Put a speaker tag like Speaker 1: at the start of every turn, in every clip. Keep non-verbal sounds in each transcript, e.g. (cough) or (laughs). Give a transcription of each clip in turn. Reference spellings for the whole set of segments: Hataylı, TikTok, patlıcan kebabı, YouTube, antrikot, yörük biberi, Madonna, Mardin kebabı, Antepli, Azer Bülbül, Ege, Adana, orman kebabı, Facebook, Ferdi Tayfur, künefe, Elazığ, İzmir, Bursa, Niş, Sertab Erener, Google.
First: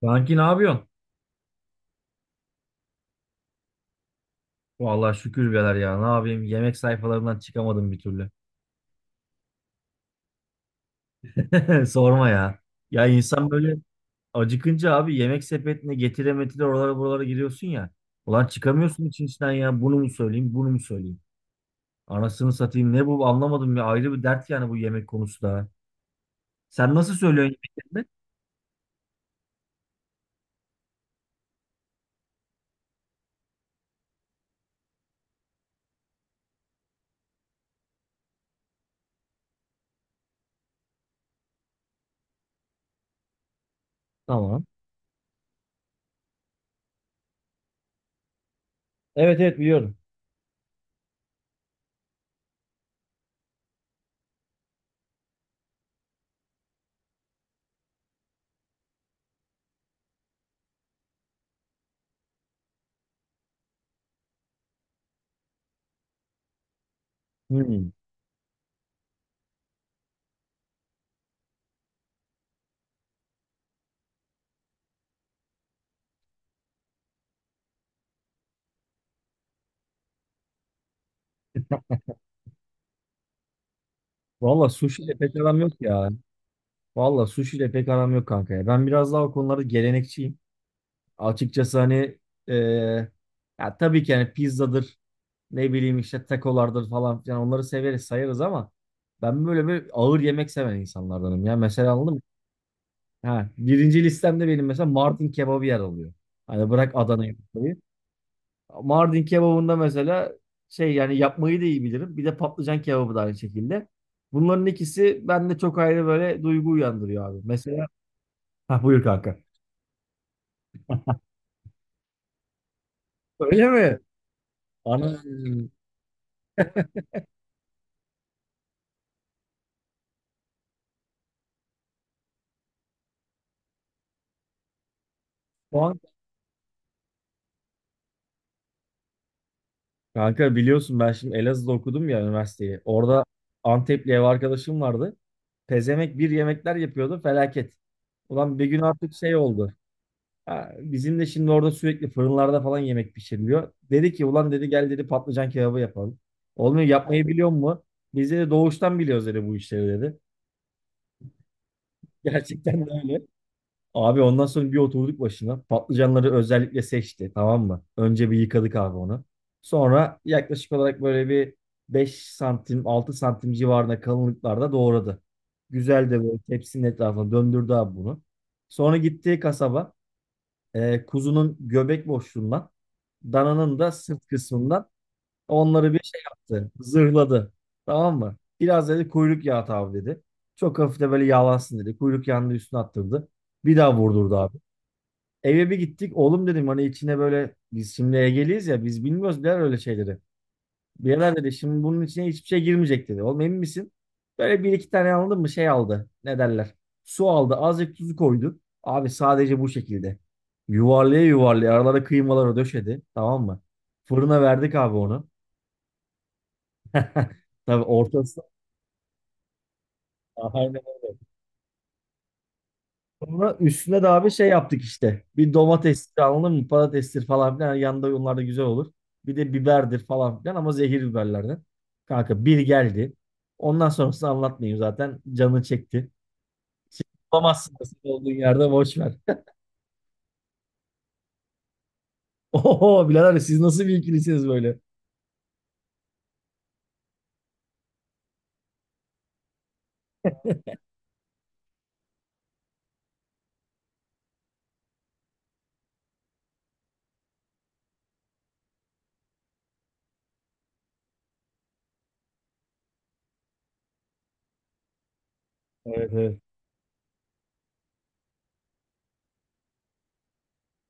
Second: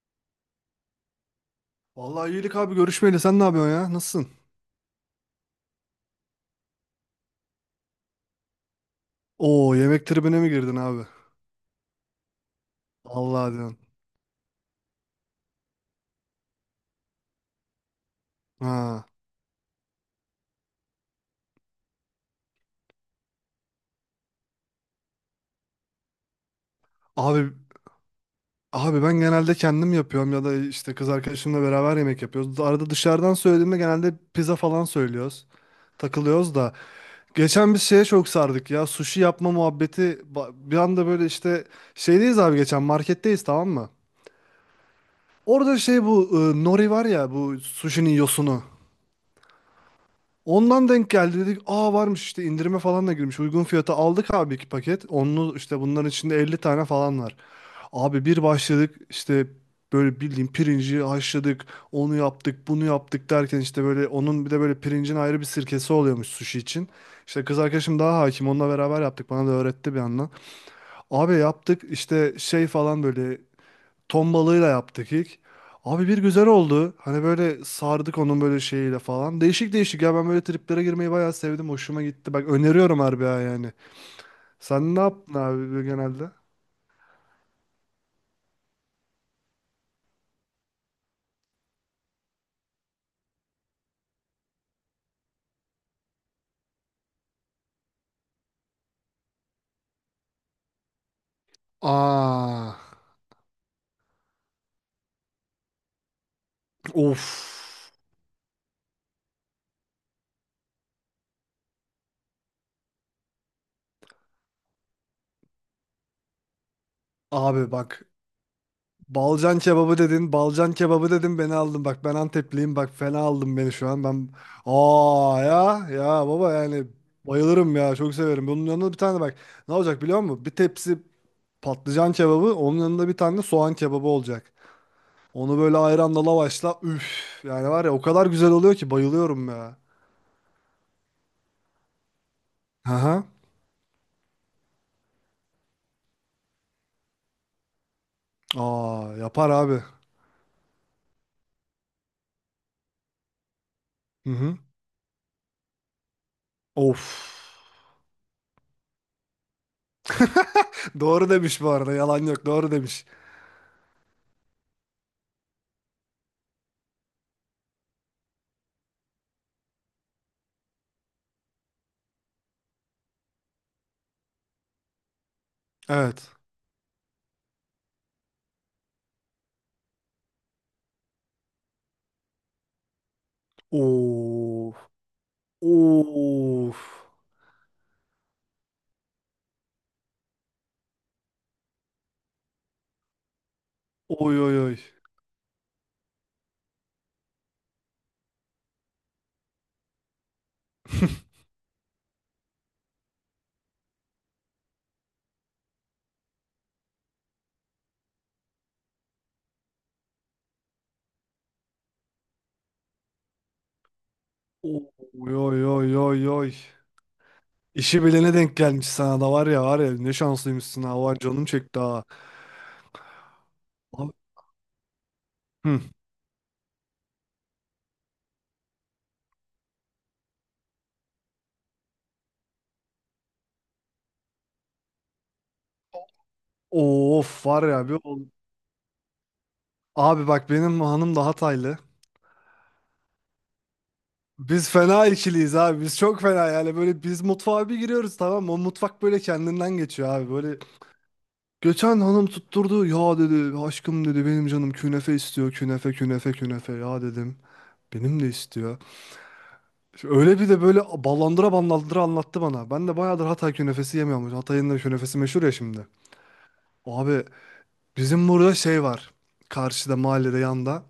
Speaker 1: Kanki ne yapıyorsun?
Speaker 2: Vallahi iyilik abi görüşmeyeli sen ne yapıyorsun ya? Nasılsın?
Speaker 1: Vallahi şükür birader ya. Ne yapayım? Yemek sayfalarından çıkamadım bir türlü.
Speaker 2: Oo yemek tribine mi girdin abi?
Speaker 1: (laughs) Sorma ya. Ya insan
Speaker 2: Allah
Speaker 1: böyle
Speaker 2: diyorsun.
Speaker 1: acıkınca abi yemek sepetine getire metire oralara buralara giriyorsun ya. Ulan çıkamıyorsun
Speaker 2: Ha.
Speaker 1: için içinden ya. Bunu mu söyleyeyim, bunu mu söyleyeyim? Anasını satayım. Ne bu anlamadım ya. Ayrı bir dert yani bu yemek konusu da. Sen nasıl söylüyorsun
Speaker 2: Abi
Speaker 1: yemeklerini?
Speaker 2: abi ben genelde kendim yapıyorum ya da işte kız arkadaşımla beraber yemek yapıyoruz. Arada dışarıdan söylediğimde genelde pizza falan söylüyoruz. Takılıyoruz da. Geçen biz şeye çok sardık ya. Sushi yapma muhabbeti. Bir anda böyle işte şeydeyiz abi, geçen marketteyiz, tamam mı?
Speaker 1: Tamam.
Speaker 2: Orada şey bu nori var ya, bu sushi'nin yosunu.
Speaker 1: Evet evet biliyorum.
Speaker 2: Ondan denk geldi, dedik. Aa, varmış işte, indirime falan da girmiş. Uygun fiyata aldık abi, iki paket. Onlu işte, bunların içinde 50 tane falan var. Abi bir başladık işte, böyle bildiğin pirinci haşladık. Onu yaptık bunu yaptık derken, işte böyle onun bir de böyle pirincin ayrı bir sirkesi oluyormuş sushi için. İşte kız
Speaker 1: Hmm.
Speaker 2: arkadaşım daha hakim, onunla beraber yaptık. Bana da öğretti bir yandan. Abi yaptık işte şey falan böyle. Ton balığıyla yaptık ilk. Abi bir güzel oldu. Hani böyle sardık onun böyle şeyiyle falan. Değişik değişik ya, ben böyle triplere girmeyi bayağı sevdim. Hoşuma gitti. Bak öneriyorum harbi ha, yani.
Speaker 1: Valla
Speaker 2: Sen ne
Speaker 1: sushi ile
Speaker 2: yaptın
Speaker 1: pek aram yok
Speaker 2: abi böyle
Speaker 1: ya.
Speaker 2: genelde?
Speaker 1: Valla sushi ile pek aram yok kanka ya. Ben biraz daha o konularda gelenekçiyim. Açıkçası hani e, ya tabii ki hani pizzadır, ne bileyim işte takolardır falan filan, onları severiz sayarız ama ben böyle bir ağır yemek seven insanlardanım ya. Mesela anladın mı?
Speaker 2: Aa,
Speaker 1: Ha, birinci listemde benim mesela Mardin kebabı yer alıyor. Hani bırak
Speaker 2: of.
Speaker 1: Adana'yı, Bursa'yı. Mardin kebabında mesela şey, yani yapmayı da iyi bilirim. Bir de patlıcan kebabı da aynı şekilde. Bunların ikisi bende çok ayrı böyle duygu uyandırıyor abi.
Speaker 2: Abi
Speaker 1: Mesela
Speaker 2: bak,
Speaker 1: ha, buyur kanka.
Speaker 2: Balcan kebabı dedin, balcan kebabı dedin, beni aldın. Bak ben Antepliyim, bak fena aldın
Speaker 1: Öyle
Speaker 2: beni şu
Speaker 1: mi?
Speaker 2: an. Ben,
Speaker 1: Ana.
Speaker 2: aa, ya ya baba yani bayılırım ya, çok severim. Bunun yanında bir tane, bak ne olacak biliyor musun? Bir tepsi patlıcan kebabı, onun yanında bir tane de soğan kebabı olacak. Onu böyle
Speaker 1: Şu an
Speaker 2: ayranla lavaşla, üf, yani var ya, o kadar güzel oluyor ki bayılıyorum ya.
Speaker 1: kanka, biliyorsun ben şimdi Elazığ'da okudum ya üniversiteyi. Orada
Speaker 2: Aha.
Speaker 1: Antepli ev arkadaşım vardı. Pezemek bir yemekler yapıyordu felaket. Ulan bir gün artık
Speaker 2: Aa,
Speaker 1: şey
Speaker 2: yapar
Speaker 1: oldu.
Speaker 2: abi.
Speaker 1: Ha, bizim de şimdi orada sürekli fırınlarda falan yemek pişiriliyor. Dedi ki
Speaker 2: Hı
Speaker 1: ulan,
Speaker 2: hı.
Speaker 1: dedi gel, dedi patlıcan kebabı yapalım. Olmuyor,
Speaker 2: Of.
Speaker 1: yapmayı biliyor mu? Biz de doğuştan biliyoruz dedi, bu işleri dedi.
Speaker 2: (laughs) Doğru demiş bu arada, yalan
Speaker 1: (laughs)
Speaker 2: yok, doğru
Speaker 1: Gerçekten de
Speaker 2: demiş.
Speaker 1: öyle. Abi ondan sonra bir oturduk başına. Patlıcanları özellikle seçti, tamam mı? Önce bir yıkadık abi onu. Sonra yaklaşık olarak böyle bir 5 santim 6 santim civarında kalınlıklarda doğradı. Güzel de
Speaker 2: Evet.
Speaker 1: böyle tepsinin etrafına döndürdü abi bunu. Sonra gittiği kasaba kuzunun göbek boşluğundan, dananın da sırt
Speaker 2: Oo.
Speaker 1: kısmından onları bir şey yaptı.
Speaker 2: Of.
Speaker 1: Zırhladı. Tamam mı? Biraz dedi kuyruk yağı at abi dedi. Çok hafif de böyle yağlansın dedi. Kuyruk yağını da üstüne attırdı. Bir daha vurdurdu
Speaker 2: Oy oy
Speaker 1: abi.
Speaker 2: oy.
Speaker 1: Eve bir gittik. Oğlum dedim hani içine böyle, biz şimdi Ege'liyiz ya, biz bilmiyoruz der öyle şeyleri.
Speaker 2: (laughs)
Speaker 1: Birader dedi şimdi bunun içine hiçbir şey girmeyecek dedi. Oğlum emin misin? Böyle bir iki tane aldım mı, şey aldı. Ne derler? Su aldı. Azıcık tuzu koydu. Abi sadece bu şekilde. Yuvarlaya yuvarlaya aralara kıymaları döşedi. Tamam mı? Fırına verdik abi onu.
Speaker 2: Oy oy oy oy oy.
Speaker 1: (laughs) Tabii
Speaker 2: İşi bilene
Speaker 1: ortası.
Speaker 2: denk gelmiş sana, da var ya var ya, ne
Speaker 1: Aynen
Speaker 2: şanslıymışsın ha,
Speaker 1: öyle.
Speaker 2: var canım çekti ha.
Speaker 1: Sonra üstüne de
Speaker 2: Abi-
Speaker 1: abi şey yaptık işte. Bir
Speaker 2: Hı.
Speaker 1: domatestir anladın mı? Patatestir falan filan. Yanında onlar da güzel olur. Bir de biberdir falan filan, ama zehir biberlerden. Kanka bir geldi. Ondan sonrasını anlatmayayım zaten. Canı çekti. Şimdi
Speaker 2: Of var
Speaker 1: bulamazsın
Speaker 2: ya
Speaker 1: nasıl
Speaker 2: bir ol-
Speaker 1: olduğun yerde, boş ver.
Speaker 2: Abi bak, benim hanım da Hataylı.
Speaker 1: (laughs) Oho birader, siz nasıl bir ikilisiniz
Speaker 2: Biz
Speaker 1: böyle?
Speaker 2: fena ikiliyiz abi. Biz çok fena yani, böyle biz mutfağa bir giriyoruz, tamam mı? O mutfak böyle kendinden geçiyor abi. Böyle geçen hanım tutturdu. Ya dedi, aşkım dedi, benim canım künefe istiyor. Künefe künefe künefe ya, dedim. Benim de istiyor. Öyle bir de böyle ballandıra ballandıra anlattı bana. Ben de bayağıdır Hatay künefesi yemiyormuş. Hatay'ın da künefesi meşhur ya şimdi.
Speaker 1: Evet evet.
Speaker 2: Abi bizim burada şey var. Karşıda, mahallede, yanda.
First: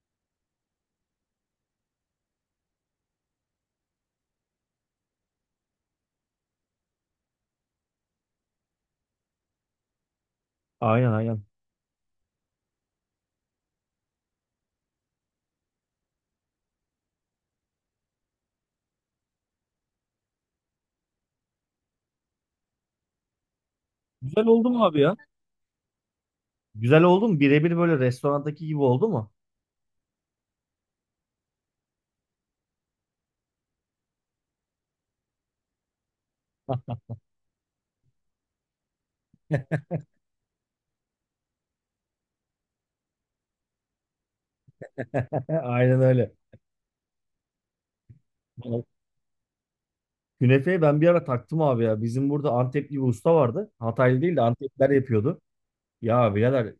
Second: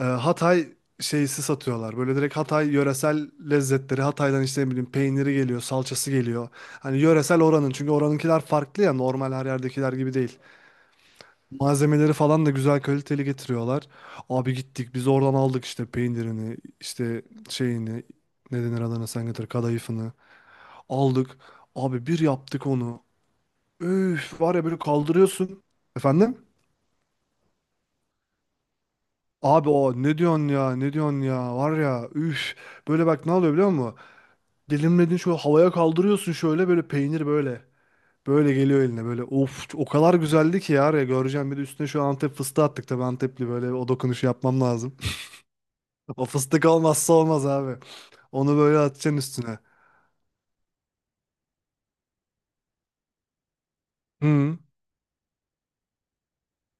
Speaker 2: Hatay şeysi satıyorlar. Böyle direkt Hatay yöresel lezzetleri. Hatay'dan işte ne bileyim, peyniri geliyor, salçası geliyor. Hani yöresel oranın. Çünkü oranınkiler farklı ya. Normal her yerdekiler gibi değil.
Speaker 1: Aynen aynen.
Speaker 2: Malzemeleri falan da güzel kaliteli getiriyorlar. Abi gittik biz oradan, aldık işte peynirini, işte şeyini, ne denir adına, sen getir, kadayıfını. Aldık. Abi bir yaptık onu. Üf
Speaker 1: Güzel
Speaker 2: var ya,
Speaker 1: oldu
Speaker 2: böyle
Speaker 1: mu abi ya?
Speaker 2: kaldırıyorsun. Efendim?
Speaker 1: Güzel oldu mu? Birebir böyle restorandaki gibi oldu mu?
Speaker 2: Abi, o ne diyorsun ya, ne diyorsun ya, var ya üf. Böyle bak, ne oluyor biliyor musun? Dilimledin, şöyle havaya kaldırıyorsun, şöyle böyle peynir böyle. Böyle geliyor eline böyle. Of, o kadar güzeldi ki ya, ya göreceğim, bir de üstüne şu Antep fıstığı attık tabii, Antepli böyle, o dokunuşu yapmam lazım. (laughs)
Speaker 1: (laughs) Aynen
Speaker 2: O
Speaker 1: öyle.
Speaker 2: fıstık olmazsa olmaz abi. Onu böyle atacaksın üstüne.
Speaker 1: Künefeyi ben bir ara taktım abi ya. Bizim burada Antepli bir usta vardı. Hataylı değil de
Speaker 2: Hı
Speaker 1: Antepliler yapıyordu. Ya birader,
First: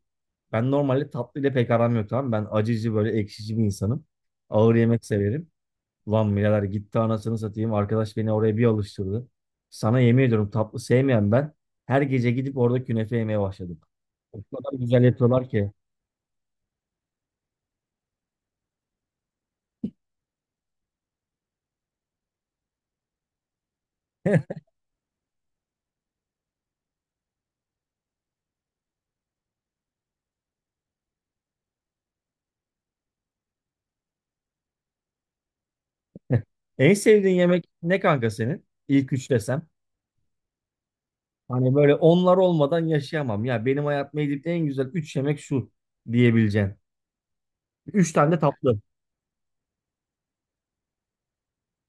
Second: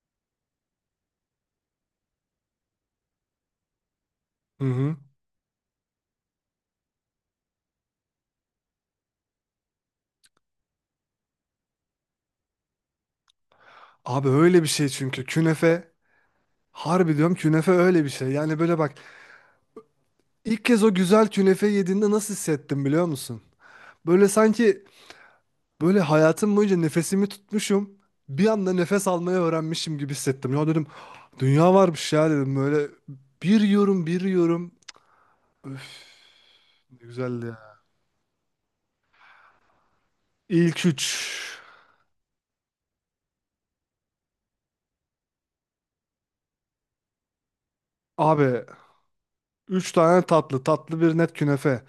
Speaker 1: ben normalde tatlı ile pek aram yok, tamam mı? Ben acıcı böyle ekşici bir insanım.
Speaker 2: hı.
Speaker 1: Ağır
Speaker 2: Hı.
Speaker 1: yemek severim. Ulan birader gitti anasını satayım. Arkadaş beni oraya bir alıştırdı. Sana yemin ediyorum, tatlı sevmeyen ben her gece gidip orada künefe yemeye başladım.
Speaker 2: Abi
Speaker 1: O
Speaker 2: öyle bir
Speaker 1: kadar
Speaker 2: şey
Speaker 1: güzel
Speaker 2: çünkü
Speaker 1: yapıyorlar ki.
Speaker 2: künefe, harbi diyorum, künefe öyle bir şey. Yani böyle bak. İlk kez o güzel künefe yediğinde nasıl hissettim biliyor musun? Böyle
Speaker 1: (laughs)
Speaker 2: sanki, böyle hayatım boyunca nefesimi tutmuşum. Bir anda nefes almayı öğrenmişim gibi hissettim. Ya dedim, dünya varmış ya dedim, böyle bir yiyorum bir yiyorum. Öf,
Speaker 1: En
Speaker 2: ne
Speaker 1: sevdiğin
Speaker 2: güzeldi
Speaker 1: yemek
Speaker 2: ya.
Speaker 1: ne kanka senin? İlk üç desem.
Speaker 2: İlk üç.
Speaker 1: Hani böyle onlar olmadan yaşayamam. Ya benim hayatımda yediğim en güzel 3 yemek şu diyebileceğin. 3 tane de
Speaker 2: Abi,
Speaker 1: tatlı.
Speaker 2: üç tane tatlı, tatlı bir net künefe.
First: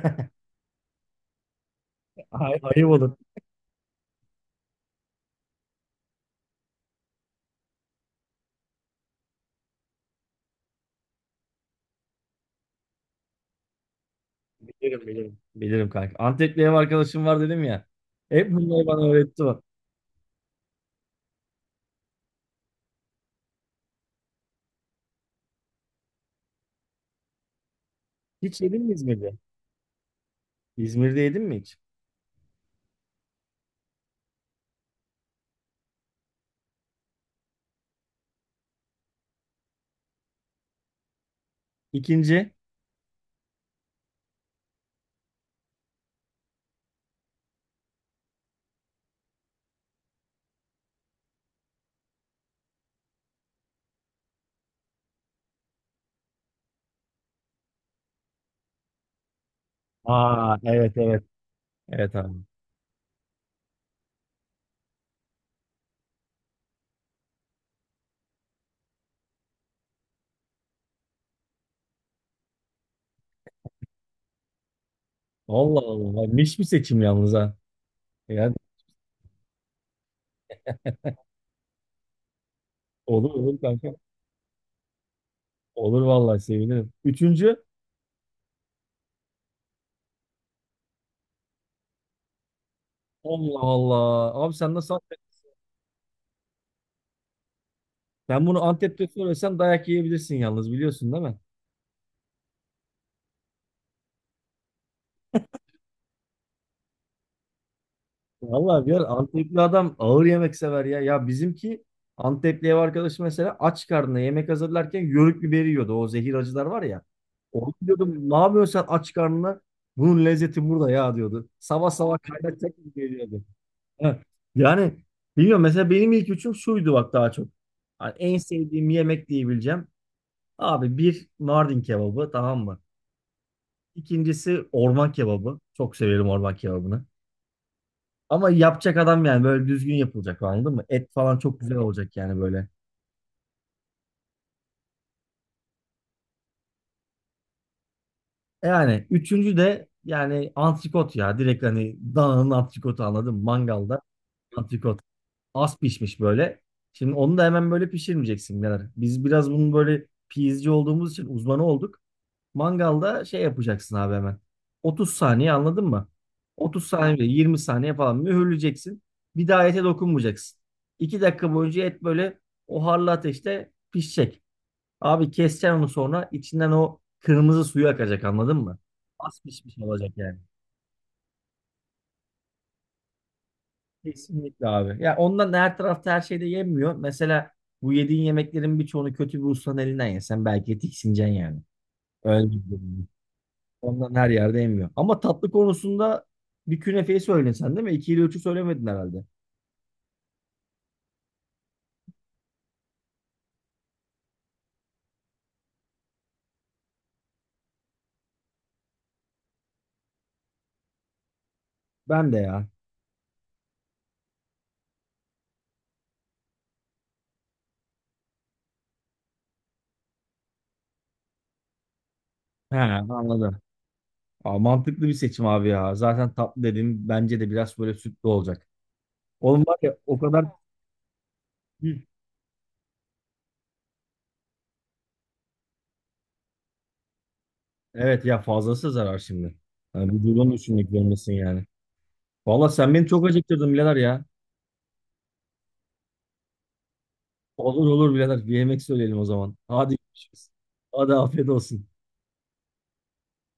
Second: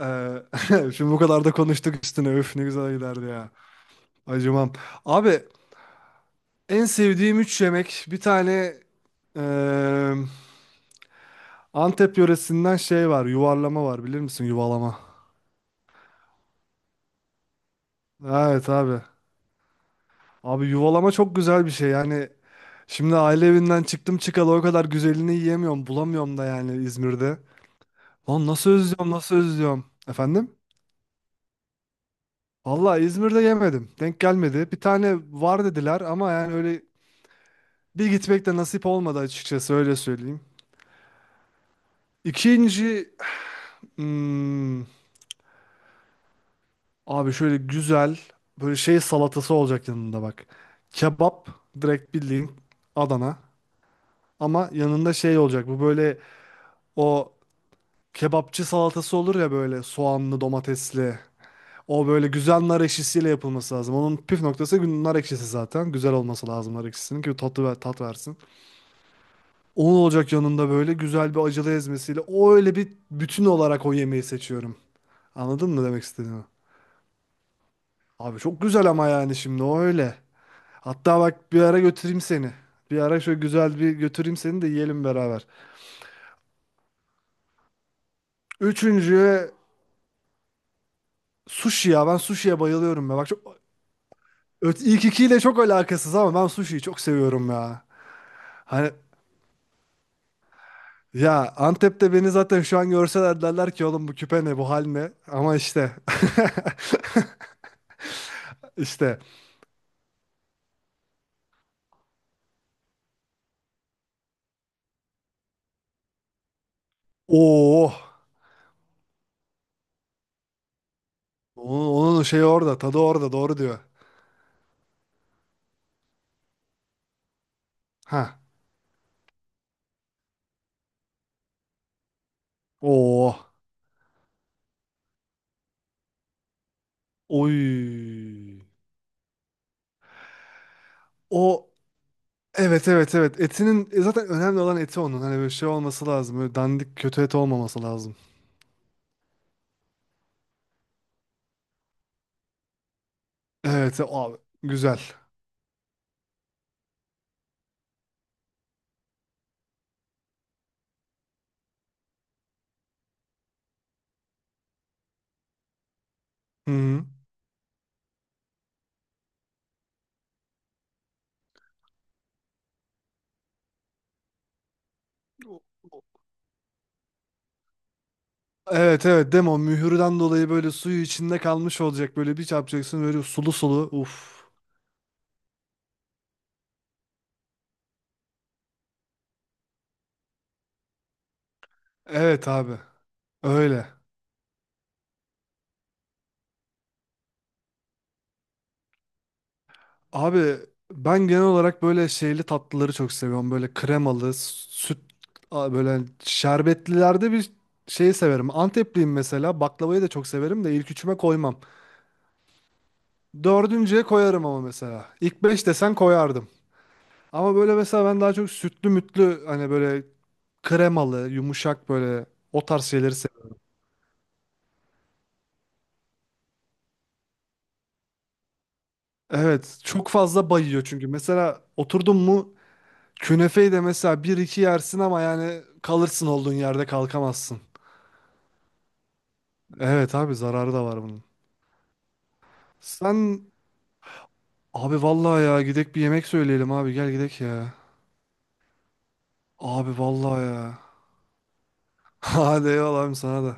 Speaker 2: Ee, (laughs) şimdi bu kadar da konuştuk üstüne, öf
Speaker 1: Ay,
Speaker 2: ne
Speaker 1: ayıp
Speaker 2: güzel
Speaker 1: olur.
Speaker 2: giderdi ya. Acımam. Abi, en sevdiğim üç yemek, bir tane... eee Antep yöresinden şey var, yuvarlama var, bilir misin yuvalama?
Speaker 1: Bilirim bilirim. Bilirim kanka. Antepli ev arkadaşım var dedim ya. Hep
Speaker 2: Evet
Speaker 1: bunları
Speaker 2: abi.
Speaker 1: bana öğretti o.
Speaker 2: Abi, yuvalama çok güzel bir şey yani. Şimdi aile evinden çıktım çıkalı o kadar güzelini yiyemiyorum, bulamıyorum da yani İzmir'de. Lan
Speaker 1: Hiç
Speaker 2: nasıl
Speaker 1: yedin mi
Speaker 2: özlüyorum,
Speaker 1: İzmir'de?
Speaker 2: nasıl özlüyorum. Efendim?
Speaker 1: İzmir'de yedin mi hiç?
Speaker 2: Vallahi İzmir'de yemedim. Denk gelmedi. Bir tane var dediler ama yani öyle bir gitmek de nasip olmadı açıkçası, öyle söyleyeyim.
Speaker 1: İkinci.
Speaker 2: İkinci, hmm, abi şöyle güzel böyle şey salatası olacak yanında, bak. Kebap, direkt bildiğin Adana. Ama yanında şey olacak bu böyle, o kebapçı salatası olur ya, böyle soğanlı
Speaker 1: Aa evet
Speaker 2: domatesli.
Speaker 1: evet.
Speaker 2: O
Speaker 1: Evet
Speaker 2: böyle
Speaker 1: abi.
Speaker 2: güzel nar ekşisiyle yapılması lazım. Onun püf noktası, nar ekşisi zaten. Güzel olması lazım nar ekşisinin ki tatlı ver, tat versin. Onun olacak yanında, böyle güzel bir acılı ezmesiyle. O öyle bir bütün olarak o yemeği seçiyorum. Anladın
Speaker 1: Allah
Speaker 2: mı demek
Speaker 1: Allah. Ay,
Speaker 2: istediğimi?
Speaker 1: Niş bir seçim yalnız ha.
Speaker 2: Abi
Speaker 1: Yani
Speaker 2: çok güzel ama, yani şimdi o öyle. Hatta bak, bir ara götüreyim seni. Bir ara
Speaker 1: olur
Speaker 2: şöyle
Speaker 1: olur
Speaker 2: güzel bir
Speaker 1: kanka.
Speaker 2: götüreyim seni de, yiyelim beraber.
Speaker 1: Olur vallahi sevinirim. Üçüncü.
Speaker 2: Üçüncü, sushi ya. Ben sushi'ye bayılıyorum ya. Bak çok,
Speaker 1: Allah Allah. Abi
Speaker 2: Ö-
Speaker 1: sen nasıl
Speaker 2: ilk
Speaker 1: Antep?
Speaker 2: ikiyle çok alakasız ama ben sushi'yi çok seviyorum ya.
Speaker 1: Ben bunu
Speaker 2: Hani
Speaker 1: Antep'te söylesem dayak yiyebilirsin yalnız, biliyorsun değil mi?
Speaker 2: ya Antep'te beni zaten şu an görseler derler ki, oğlum bu küpe ne, bu hal ne? Ama işte. (laughs)
Speaker 1: Vallahi bir
Speaker 2: işte
Speaker 1: Antepli adam ağır yemek sever ya. Ya bizimki, Antepli ev arkadaşı mesela aç karnına yemek hazırlarken yörük biberi yiyordu. O zehir acılar var ya. Onu
Speaker 2: Oo.
Speaker 1: diyordum ne yapıyorsun sen aç karnına? Bunun lezzeti burada ya diyordu.
Speaker 2: onun,
Speaker 1: Sabah sabah
Speaker 2: onun şey
Speaker 1: kaynatacak
Speaker 2: orada
Speaker 1: gibi
Speaker 2: tadı orada,
Speaker 1: geliyordu.
Speaker 2: doğru diyor.
Speaker 1: Heh. Yani bilmiyorum, mesela benim ilk üçüm şuydu bak daha çok. Hani en
Speaker 2: Ha.
Speaker 1: sevdiğim yemek diyebileceğim. Abi bir Mardin kebabı, tamam mı?
Speaker 2: Oo.
Speaker 1: İkincisi orman kebabı. Çok severim orman kebabını. Ama
Speaker 2: Oy.
Speaker 1: yapacak adam, yani böyle düzgün yapılacak anladın mı? Et falan çok
Speaker 2: O
Speaker 1: güzel olacak yani böyle.
Speaker 2: Evet evet evet, etinin zaten önemli olan eti onun, hani böyle şey olması lazım, böyle dandik kötü et olmaması lazım.
Speaker 1: E yani üçüncü de yani antrikot ya. Direkt hani dananın antrikotu anladın mı? Mangalda
Speaker 2: Evet, abi
Speaker 1: antrikot.
Speaker 2: güzel.
Speaker 1: Az pişmiş böyle. Şimdi onu da hemen böyle pişirmeyeceksin birader. Biz biraz bunun böyle pizci olduğumuz için uzmanı olduk. Mangalda şey yapacaksın abi hemen. 30 saniye anladın mı?
Speaker 2: Hı
Speaker 1: 30
Speaker 2: hı.
Speaker 1: saniye, 20 saniye falan mühürleyeceksin. Bir daha ete dokunmayacaksın. 2 dakika boyunca et böyle o harlı ateşte pişecek. Abi keseceksin onu, sonra içinden o kırmızı suyu akacak anladın mı?
Speaker 2: Evet evet,
Speaker 1: Az
Speaker 2: değil mi,
Speaker 1: pişmiş olacak
Speaker 2: mühürden
Speaker 1: yani.
Speaker 2: dolayı böyle suyu içinde kalmış olacak, böyle bir çarpacaksın böyle sulu sulu, uf.
Speaker 1: Kesinlikle abi. Ya ondan da her tarafta her şey de yenmiyor. Mesela bu yediğin yemeklerin birçoğunu kötü bir ustanın elinden yesen belki tiksineceksin yani.
Speaker 2: Evet
Speaker 1: Öyle bir
Speaker 2: abi,
Speaker 1: durum.
Speaker 2: öyle.
Speaker 1: Ondan her yerde yemiyor. Ama tatlı konusunda bir künefeyi söyledin sen değil mi? 2 ile üçü söylemedin herhalde.
Speaker 2: Abi ben genel olarak böyle şeyli tatlıları çok seviyorum, böyle kremalı süt, böyle şerbetlilerde bir şeyi severim. Antepliyim, mesela baklavayı da çok severim de ilk üçüme koymam.
Speaker 1: Ben de ya.
Speaker 2: Dördüncüye koyarım ama mesela. İlk beş desen koyardım. Ama böyle mesela ben daha çok sütlü mütlü, hani böyle kremalı, yumuşak, böyle o
Speaker 1: He,
Speaker 2: tarz şeyleri
Speaker 1: anladım.
Speaker 2: seviyorum.
Speaker 1: Aa, mantıklı bir seçim abi ya. Zaten tatlı dedim, bence de biraz böyle sütlü olacak. Oğlum var
Speaker 2: Evet,
Speaker 1: ya
Speaker 2: çok
Speaker 1: o kadar.
Speaker 2: fazla bayıyor çünkü. Mesela
Speaker 1: Hı.
Speaker 2: oturdun mu, künefeyi de mesela bir iki yersin ama yani kalırsın olduğun yerde, kalkamazsın.
Speaker 1: Evet ya, fazlası zarar şimdi. Yani
Speaker 2: Evet abi,
Speaker 1: vücudunu
Speaker 2: zararı da
Speaker 1: düşünmek
Speaker 2: var bunun.
Speaker 1: zorundasın yani. Valla sen beni çok
Speaker 2: Sen,
Speaker 1: acıktırdın birader ya.
Speaker 2: abi vallahi ya, gidek bir yemek söyleyelim abi, gel gidek ya.
Speaker 1: Olur olur birader. Bir yemek söyleyelim o zaman.
Speaker 2: Abi
Speaker 1: Hadi
Speaker 2: vallahi
Speaker 1: görüşürüz.
Speaker 2: ya.
Speaker 1: Hadi afiyet olsun.
Speaker 2: (laughs) Hadi eyvallah abi, sana da.